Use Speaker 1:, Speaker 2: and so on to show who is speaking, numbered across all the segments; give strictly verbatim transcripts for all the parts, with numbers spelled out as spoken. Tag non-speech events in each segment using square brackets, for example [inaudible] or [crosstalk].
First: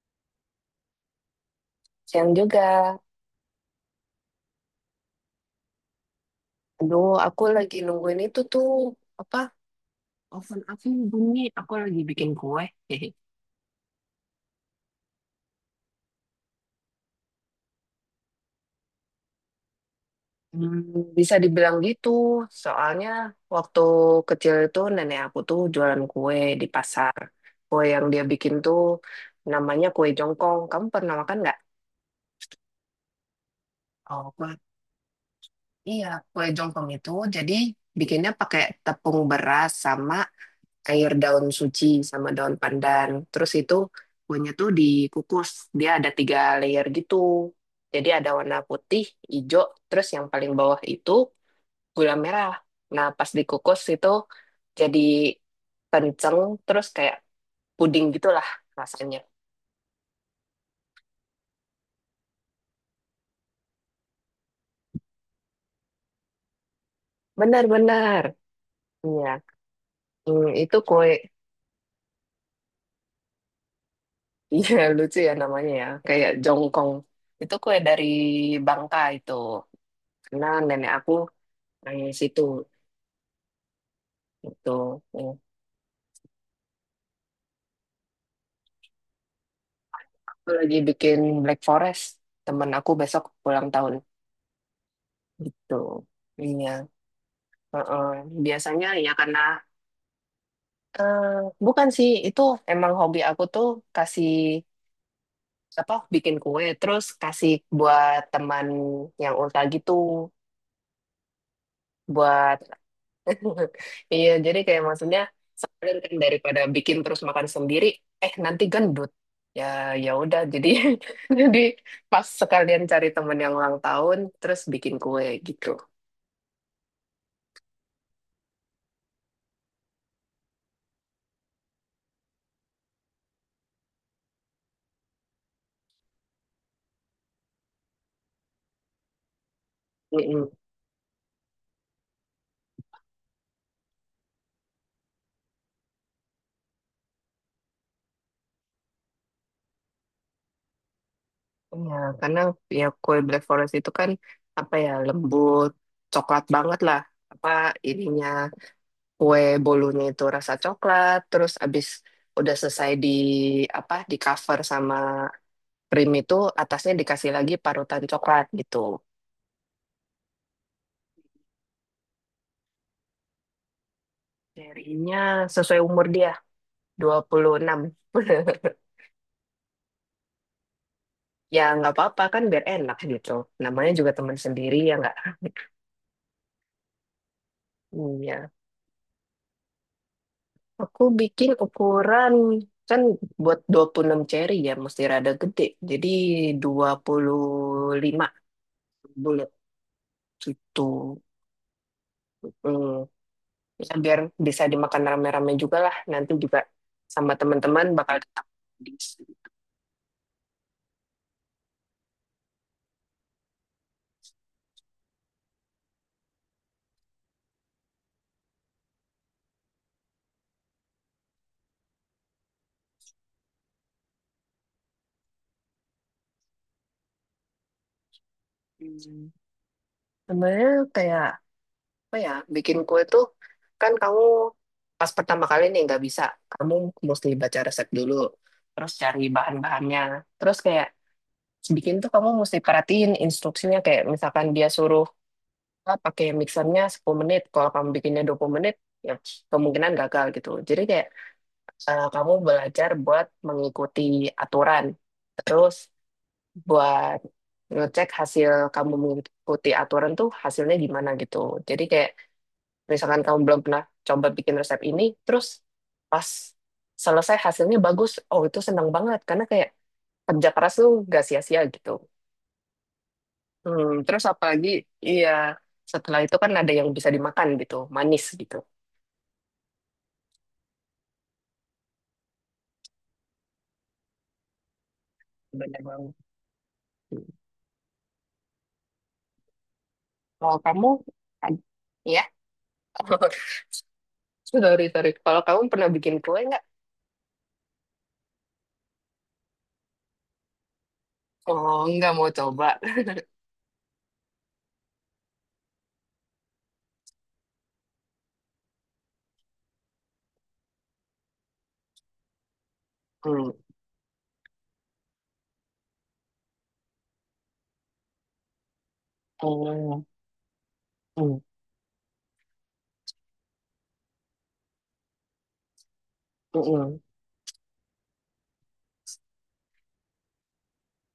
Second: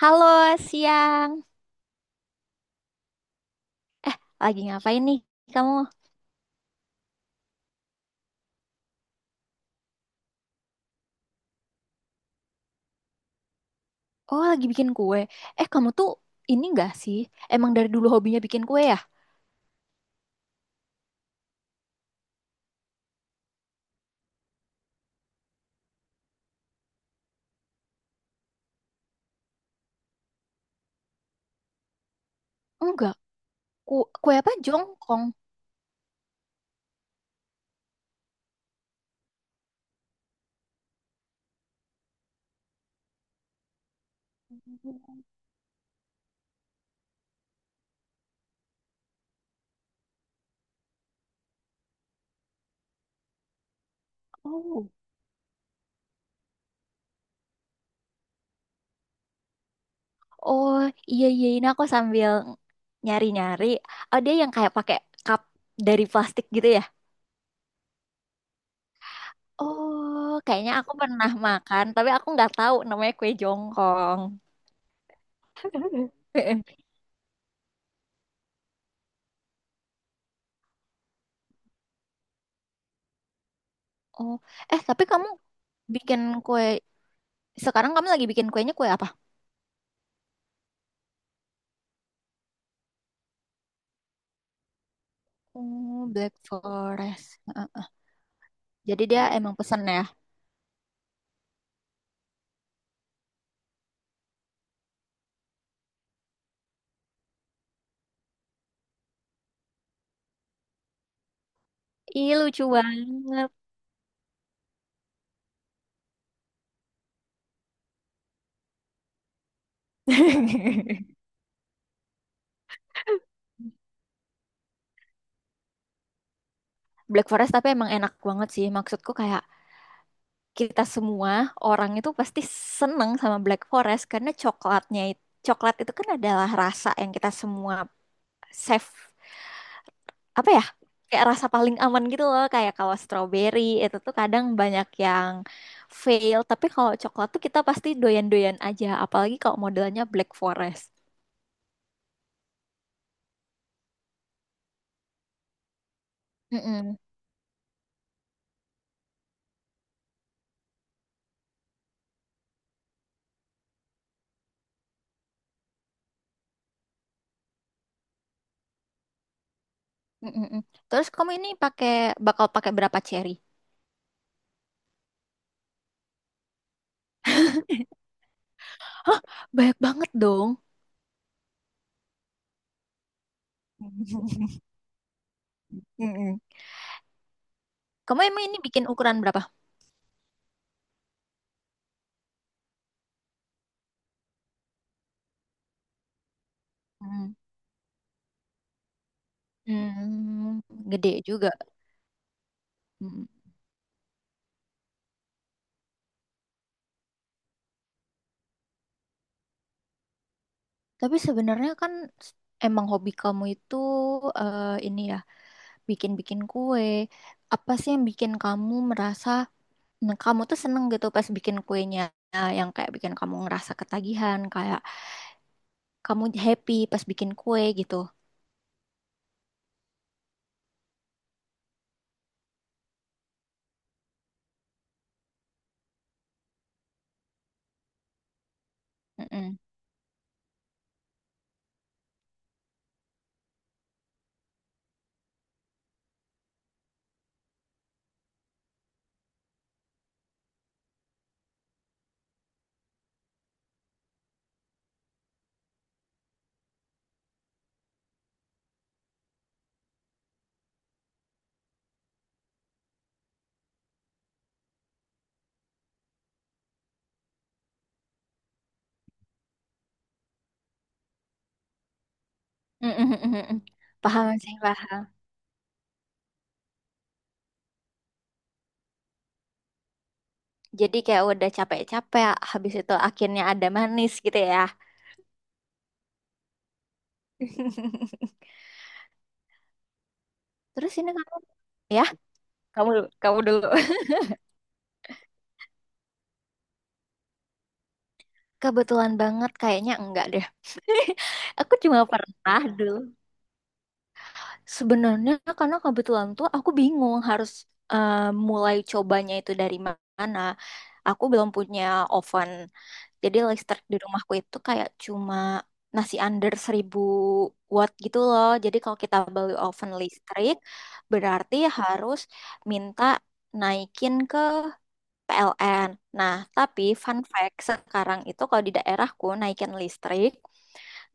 Speaker 1: Halo, siang.
Speaker 2: Siang juga.
Speaker 1: Lagi ngapain nih kamu?
Speaker 2: Aduh, aku lagi nungguin itu tuh apa? Oven aku bunyi. Aku lagi bikin kue. [laughs]
Speaker 1: Oh, lagi bikin kue. Eh, kamu tuh ini enggak sih? Emang dari dulu hobinya bikin kue ya?
Speaker 2: Hmm, bisa dibilang gitu. Soalnya waktu kecil itu nenek aku tuh jualan kue di pasar. Kue yang dia bikin tuh namanya kue jongkong. Kamu pernah makan nggak?
Speaker 1: Enggak. Ku
Speaker 2: Oh,
Speaker 1: kue apa?
Speaker 2: kue.
Speaker 1: Jongkong.
Speaker 2: Iya, kue jongkong itu jadi bikinnya pakai tepung beras sama air daun suci sama daun pandan. Terus itu kuahnya tuh dikukus. Dia ada tiga layer gitu. Jadi ada warna putih, hijau, terus yang paling bawah itu gula merah. Nah, pas dikukus itu
Speaker 1: Oh.
Speaker 2: jadi kenceng, terus kayak puding gitulah rasanya.
Speaker 1: Oh, iya iya ini aku sambil nyari-nyari. Oh, dia yang kayak pakai cup dari plastik gitu ya?
Speaker 2: Benar-benar. Iya.
Speaker 1: Oh,
Speaker 2: Hmm,
Speaker 1: kayaknya
Speaker 2: itu
Speaker 1: aku
Speaker 2: kue. [laughs]
Speaker 1: pernah makan, tapi aku nggak tahu namanya kue jongkong.
Speaker 2: Iya, lucu ya namanya ya.
Speaker 1: [laughs]
Speaker 2: Kayak jongkong. Itu kue dari Bangka itu. Karena nenek aku dari situ.
Speaker 1: Oh,
Speaker 2: Itu.
Speaker 1: eh tapi kamu bikin kue sekarang kamu lagi bikin kuenya kue apa?
Speaker 2: Aku lagi bikin Black Forest. Temen aku besok ulang tahun gitu.
Speaker 1: Oh, Black
Speaker 2: Iya.
Speaker 1: Forest. Heeh.
Speaker 2: Heeh. Biasanya
Speaker 1: Jadi
Speaker 2: ya
Speaker 1: dia
Speaker 2: karena
Speaker 1: emang pesen ya.
Speaker 2: eh, bukan sih itu emang hobi aku tuh kasih apa bikin kue terus kasih buat teman yang ulta gitu
Speaker 1: Ih,
Speaker 2: buat
Speaker 1: lucu banget.
Speaker 2: [laughs] iya jadi kayak maksudnya sekalian kan daripada bikin terus makan sendiri eh nanti gendut ya ya udah jadi [laughs] jadi pas sekalian cari temen yang ulang
Speaker 1: [laughs]
Speaker 2: tahun terus bikin kue gitu.
Speaker 1: Black Forest tapi emang enak banget sih. Maksudku kayak kita semua orang itu pasti seneng sama Black Forest karena coklatnya itu coklat itu kan adalah rasa yang kita semua safe
Speaker 2: Mm-mm.
Speaker 1: apa ya? Kayak rasa paling aman gitu loh. Kayak kalau strawberry itu tuh kadang banyak yang fail, tapi kalau coklat tuh kita pasti doyan-doyan aja, apalagi kalau modelnya Black Forest.
Speaker 2: Ya, karena ya kue Black Forest itu kan apa ya lembut, coklat banget
Speaker 1: Mm-mm.
Speaker 2: lah. Apa ininya kue bolunya itu rasa coklat, terus abis udah selesai di apa di cover sama krim itu atasnya dikasih lagi parutan coklat gitu.
Speaker 1: Mm, mm, mm. Terus kamu ini pakai bakal pakai berapa cherry?
Speaker 2: Darinya sesuai umur dia dua puluh enam.
Speaker 1: [laughs]
Speaker 2: [laughs]
Speaker 1: Banyak banget dong.
Speaker 2: Ya nggak apa-apa kan biar enak gitu. Namanya juga teman
Speaker 1: [laughs]
Speaker 2: sendiri ya nggak.
Speaker 1: Mm-mm. Kamu emang
Speaker 2: Iya.
Speaker 1: ini bikin ukuran berapa?
Speaker 2: Aku bikin ukuran kan buat dua puluh enam ceri ya mesti rada gede. Jadi dua
Speaker 1: Hmm.
Speaker 2: puluh lima bulat
Speaker 1: Hmm,
Speaker 2: gitu.
Speaker 1: gede juga.
Speaker 2: Hmm.
Speaker 1: Mm.
Speaker 2: Ya, biar bisa dimakan rame-rame juga lah. Nanti juga sama teman-teman bakal tetap di sini.
Speaker 1: Tapi sebenarnya kan s- emang hobi kamu itu eh, ini ya, bikin-bikin kue. Apa sih yang bikin kamu merasa mm, kamu tuh seneng gitu pas bikin kuenya. Nah, yang kayak bikin kamu ngerasa ketagihan, kayak kamu happy pas bikin kue gitu.
Speaker 2: Hmm. Sebenarnya kayak apa ya bikin kue tuh kan kamu pas pertama kali nih nggak bisa. Kamu mesti baca resep dulu. Terus cari bahan-bahannya. Terus kayak bikin tuh kamu mesti perhatiin instruksinya kayak misalkan dia suruh ah, pakai mixernya sepuluh menit kalau kamu bikinnya dua puluh menit ya kemungkinan gagal gitu jadi kayak eh, kamu belajar buat mengikuti aturan terus buat ngecek hasil kamu mengikuti aturan tuh hasilnya gimana gitu jadi kayak misalkan kamu belum pernah coba bikin resep ini terus pas selesai hasilnya bagus oh itu seneng banget karena kayak kerja keras tuh gak sia-sia gitu.
Speaker 1: Mm-mm, mm-mm.
Speaker 2: Hmm, terus
Speaker 1: Paham sih,
Speaker 2: apalagi,
Speaker 1: paham.
Speaker 2: iya, setelah itu kan ada yang bisa dimakan gitu, manis gitu.
Speaker 1: Jadi kayak udah capek-capek, habis itu akhirnya ada manis gitu ya.
Speaker 2: Benar banget. Hmm.
Speaker 1: [laughs]
Speaker 2: Kalau kamu,
Speaker 1: Terus ini kamu,
Speaker 2: ad-
Speaker 1: ya,
Speaker 2: ya,
Speaker 1: kamu kamu
Speaker 2: [laughs]
Speaker 1: dulu. [laughs]
Speaker 2: sorry, sorry. Kalau kamu pernah bikin kue nggak?
Speaker 1: Kebetulan banget kayaknya enggak deh. [laughs] Aku
Speaker 2: Oh,
Speaker 1: cuma
Speaker 2: nggak mau
Speaker 1: pernah
Speaker 2: coba.
Speaker 1: dulu.
Speaker 2: [laughs]
Speaker 1: Sebenarnya karena kebetulan tuh aku bingung harus eh, mulai cobanya itu dari mana. Aku belum punya oven. Jadi
Speaker 2: Hmm.
Speaker 1: listrik di rumahku itu kayak cuma nasi under seribu watt gitu loh. Jadi kalau kita beli oven
Speaker 2: Oh,
Speaker 1: listrik,
Speaker 2: hmm.
Speaker 1: berarti harus minta naikin ke P L N. Nah, tapi
Speaker 2: mm.
Speaker 1: fun fact, sekarang itu kalau di daerahku naikin listrik,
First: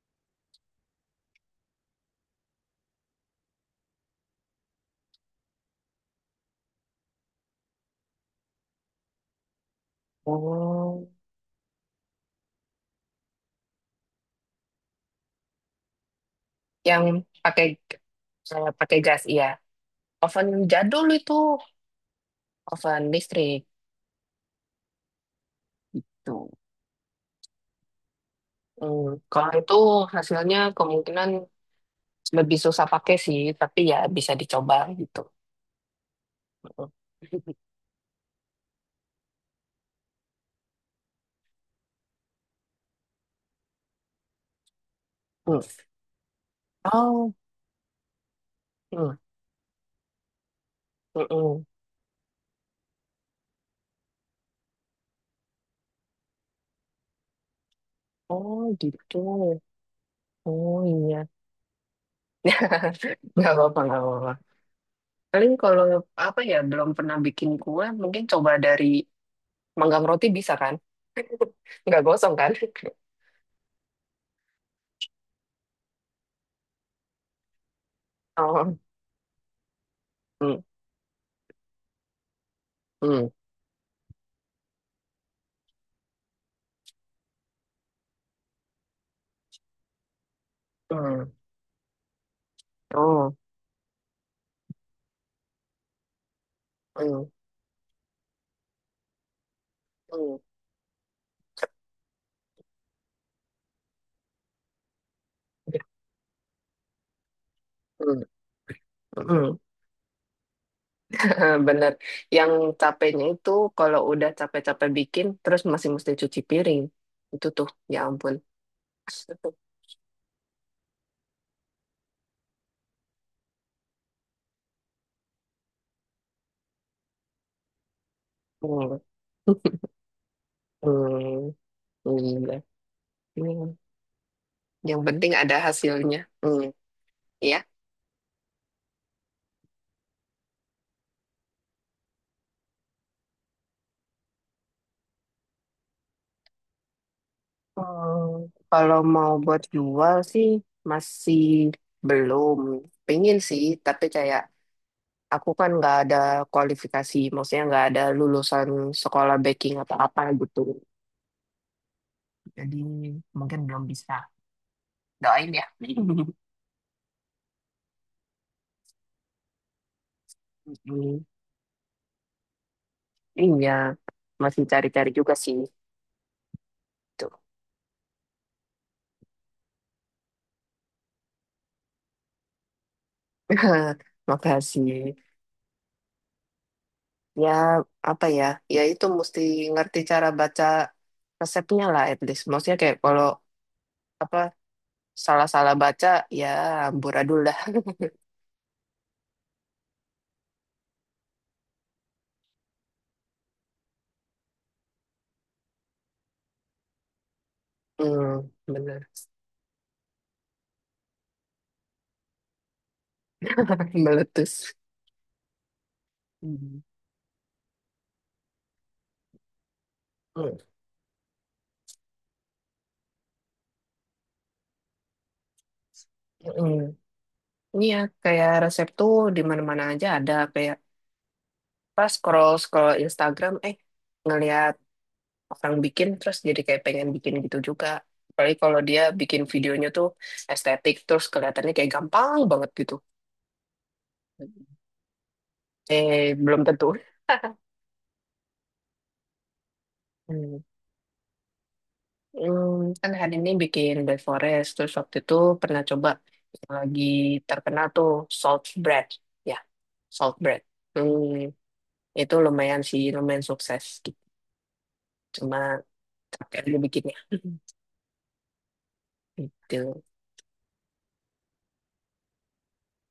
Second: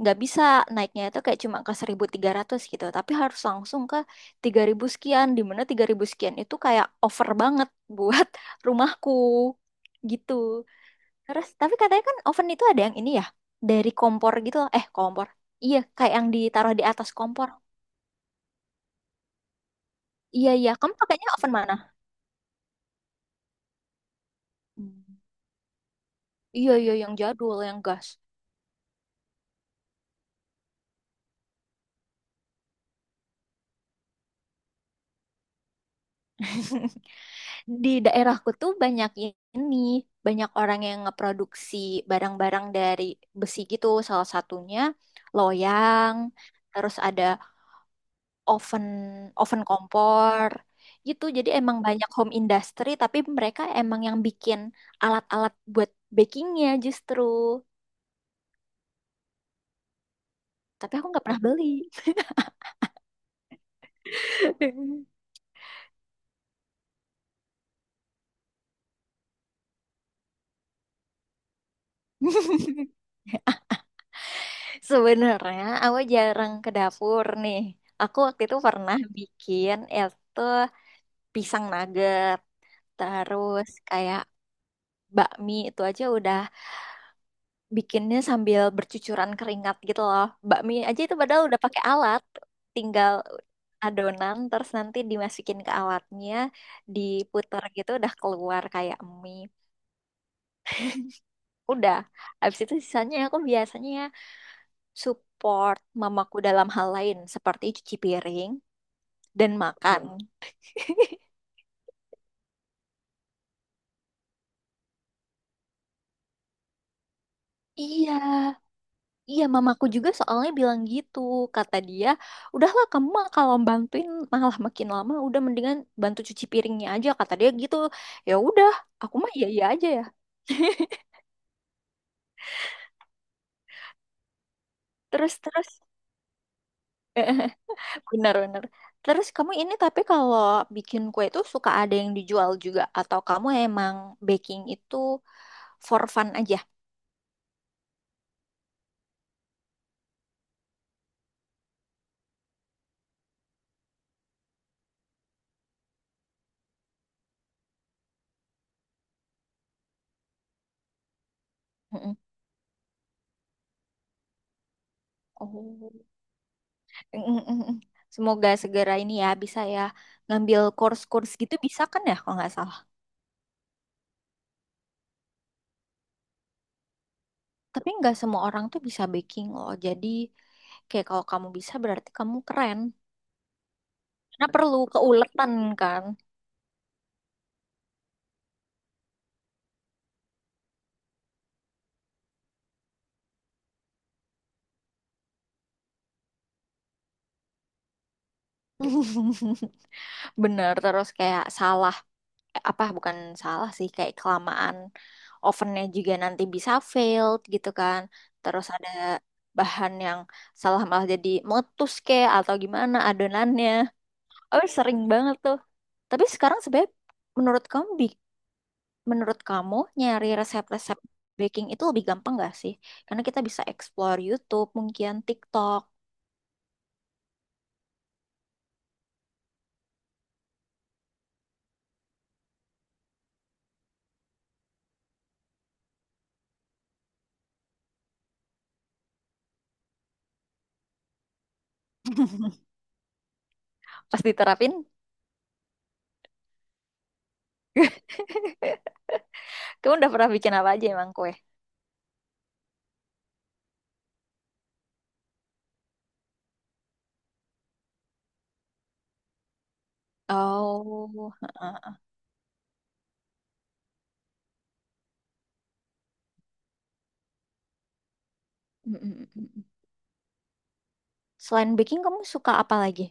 Speaker 1: nggak bisa naiknya itu kayak cuma ke seribu tiga ratus gitu. Tapi harus langsung ke tiga ribu sekian, di mana tiga ribu sekian itu kayak over banget buat [laughs] rumahku gitu.
Speaker 2: Oh,
Speaker 1: Terus, tapi katanya kan oven itu ada yang ini ya, dari kompor gitu loh. Eh, kompor. Iya, kayak yang ditaruh di
Speaker 2: yang
Speaker 1: atas kompor.
Speaker 2: pakai eh, pakai gas, iya. Oven
Speaker 1: Iya, iya. Kamu
Speaker 2: jadul
Speaker 1: pakainya
Speaker 2: itu,
Speaker 1: oven mana?
Speaker 2: oven listrik
Speaker 1: Hmm.
Speaker 2: gitu.
Speaker 1: Iya, iya, yang jadul, yang gas.
Speaker 2: Hmm. Kalau itu hasilnya kemungkinan lebih susah pakai sih, tapi ya bisa dicoba gitu. Hmm.
Speaker 1: [laughs] Di daerahku tuh banyak ini, banyak orang yang ngeproduksi barang-barang dari besi gitu. Salah satunya
Speaker 2: Hmm.
Speaker 1: loyang, terus ada
Speaker 2: Oh,
Speaker 1: oven
Speaker 2: hmm.
Speaker 1: oven kompor
Speaker 2: Hmm,
Speaker 1: gitu. Jadi
Speaker 2: mm.
Speaker 1: emang banyak home industry tapi mereka emang yang bikin alat-alat buat bakingnya justru.
Speaker 2: Oh gitu. Oh
Speaker 1: Tapi aku nggak
Speaker 2: iya.
Speaker 1: pernah beli.
Speaker 2: [laughs] Nggak apa-apa, gak apa-apa. Paling kalau apa ya belum pernah bikin kue, mungkin coba dari manggang roti bisa kan? Nggak gosong kan?
Speaker 1: [laughs]
Speaker 2: [laughs]
Speaker 1: Sebenarnya aku jarang ke dapur nih. Aku waktu itu
Speaker 2: Oh,
Speaker 1: pernah bikin itu
Speaker 2: hmm,
Speaker 1: pisang nugget,
Speaker 2: hmm,
Speaker 1: terus kayak bakmi itu aja udah bikinnya sambil bercucuran keringat gitu loh. Bakmi aja itu
Speaker 2: hmm.
Speaker 1: padahal udah pakai alat, tinggal
Speaker 2: Oh,
Speaker 1: adonan terus nanti dimasukin ke alatnya,
Speaker 2: hmm,
Speaker 1: diputer gitu udah keluar kayak mie.
Speaker 2: hmm,
Speaker 1: Udah. Habis itu sisanya aku biasanya support mamaku dalam hal lain seperti cuci
Speaker 2: hmm,
Speaker 1: piring dan
Speaker 2: hmm.
Speaker 1: makan.
Speaker 2: [laughs] Bener. Yang capeknya itu kalau udah capek-capek bikin, terus masih mesti cuci piring. Itu tuh, ya
Speaker 1: Iya,
Speaker 2: ampun.
Speaker 1: [laughs] Iya,
Speaker 2: [laughs]
Speaker 1: mamaku juga soalnya bilang gitu. Kata dia, udahlah kamu mah kalau bantuin malah makin lama, udah mendingan bantu cuci piringnya aja. Kata dia gitu. Ya udah,
Speaker 2: Hmm.
Speaker 1: aku mah iya iya aja ya. [laughs]
Speaker 2: Hmm. Iya. Hmm. Yang penting
Speaker 1: Terus
Speaker 2: ada
Speaker 1: terus,
Speaker 2: hasilnya. Hmm.
Speaker 1: [laughs]
Speaker 2: Ya.
Speaker 1: benar-benar. Terus kamu ini tapi kalau bikin kue itu suka ada yang dijual juga atau kamu emang baking itu for fun aja?
Speaker 2: Hmm, kalau mau buat jual sih masih belum. Pengen sih, tapi kayak aku kan nggak ada kualifikasi, maksudnya nggak ada lulusan sekolah baking atau apa gitu.
Speaker 1: Mm-mm.
Speaker 2: Jadi mungkin belum bisa. Doain ya.
Speaker 1: Oh.
Speaker 2: [laughs]
Speaker 1: Mm-mm-mm. Semoga segera ini ya bisa ya ngambil
Speaker 2: Hmm,
Speaker 1: course-course gitu bisa kan ya kalau nggak salah.
Speaker 2: iya, masih cari-cari juga sih. Tuh.
Speaker 1: Tapi nggak semua orang tuh bisa baking loh. Jadi kayak kalau kamu bisa berarti kamu keren.
Speaker 2: [laughs]
Speaker 1: Karena perlu
Speaker 2: Makasih.
Speaker 1: keuletan kan.
Speaker 2: Ya, apa ya? Ya itu mesti ngerti cara baca resepnya lah at least. Maksudnya kayak kalau apa salah-salah baca ya amburadul dah.
Speaker 1: [laughs] Bener, terus kayak salah, eh, apa bukan salah sih, kayak kelamaan ovennya juga nanti bisa failed gitu kan.
Speaker 2: Hmm,
Speaker 1: Terus ada
Speaker 2: bener.
Speaker 1: bahan yang salah malah jadi meletus kayak atau gimana adonannya.
Speaker 2: [laughs]
Speaker 1: Oh,
Speaker 2: Meletus.
Speaker 1: sering banget tuh. Tapi sekarang
Speaker 2: Hmm.
Speaker 1: sebenarnya menurut kamu bi- Menurut kamu, nyari
Speaker 2: Hmm.
Speaker 1: resep-resep baking itu lebih gampang gak sih? Karena kita bisa explore YouTube, mungkin TikTok.
Speaker 2: Hmm. Iya, kayak resep tuh di mana-mana aja ada kayak pas scroll scroll Instagram eh ngelihat orang bikin terus jadi kayak pengen bikin gitu juga. Apalagi kalau dia bikin videonya tuh estetik terus kelihatannya kayak gampang banget
Speaker 1: [laughs]
Speaker 2: gitu.
Speaker 1: Pas diterapin,
Speaker 2: Eh belum tentu.
Speaker 1: [laughs] kamu udah pernah bikin
Speaker 2: Hmm.
Speaker 1: apa aja emang kue?
Speaker 2: Hmm, kan hari ini bikin bread forest, terus waktu itu pernah coba yang lagi terkenal tuh salt bread, ya salt bread. Hmm,
Speaker 1: Oh, heeh.
Speaker 2: itu lumayan sih, lumayan sukses gitu. Cuma capek aja bikinnya. [laughs]
Speaker 1: Mm, mm, mm, mm.
Speaker 2: Gitu.
Speaker 1: Selain baking, kamu suka apa lagi?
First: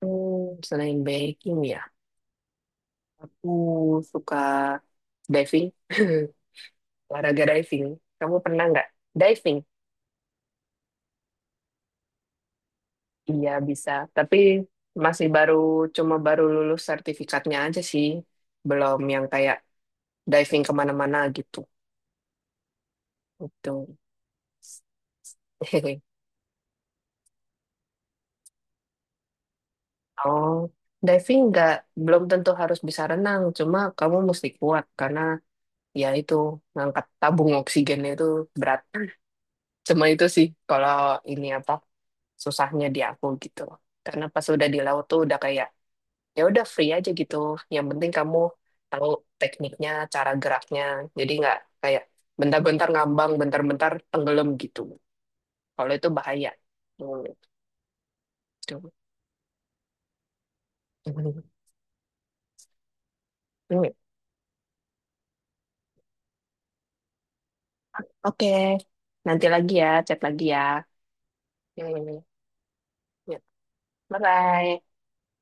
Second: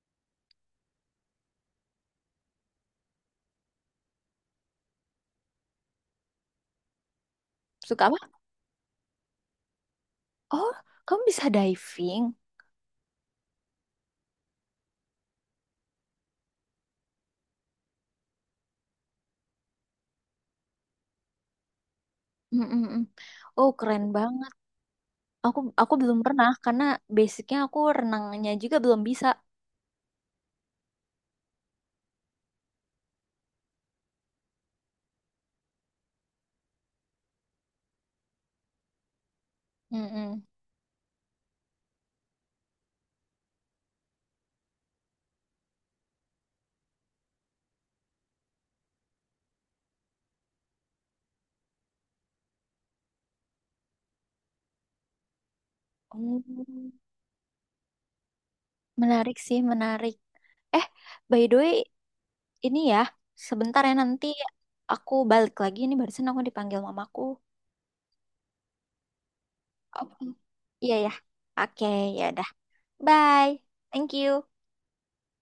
Speaker 2: Hmm, selain baking ya, aku suka diving, [laughs] olahraga diving.
Speaker 1: Suka apa?
Speaker 2: Kamu pernah nggak diving?
Speaker 1: Oh, kamu bisa diving.
Speaker 2: Iya bisa, tapi masih baru, cuma baru lulus sertifikatnya aja sih. Belum yang kayak diving kemana-mana gitu.
Speaker 1: Mm, mm, mm. Oh,
Speaker 2: Gitu.
Speaker 1: keren banget. Aku aku
Speaker 2: [laughs]
Speaker 1: belum pernah karena basicnya aku renangnya juga belum bisa.
Speaker 2: Oh, diving nggak belum tentu harus bisa renang, cuma kamu mesti kuat karena ya itu ngangkat tabung oksigen itu berat. Cuma
Speaker 1: Mm,
Speaker 2: itu
Speaker 1: mm.
Speaker 2: sih kalau ini apa susahnya di aku gitu. Karena pas udah di laut tuh udah kayak ya udah free aja gitu. Yang penting kamu tahu tekniknya, cara geraknya. Jadi nggak kayak bentar-bentar ngambang, bentar-bentar tenggelam gitu. Kalau itu
Speaker 1: Oh,
Speaker 2: bahaya. Hmm, gitu.
Speaker 1: menarik sih, menarik. Eh, by the way, ini ya, sebentar ya
Speaker 2: [laughs]
Speaker 1: nanti aku balik lagi. Ini barusan aku dipanggil mamaku.
Speaker 2: Oke, nanti lagi ya,
Speaker 1: Oh,
Speaker 2: chat lagi ya.
Speaker 1: iya ya. Oke,
Speaker 2: Ini, ya,
Speaker 1: ya udah.
Speaker 2: ya. Ya,
Speaker 1: Bye. Thank you.
Speaker 2: bye-bye.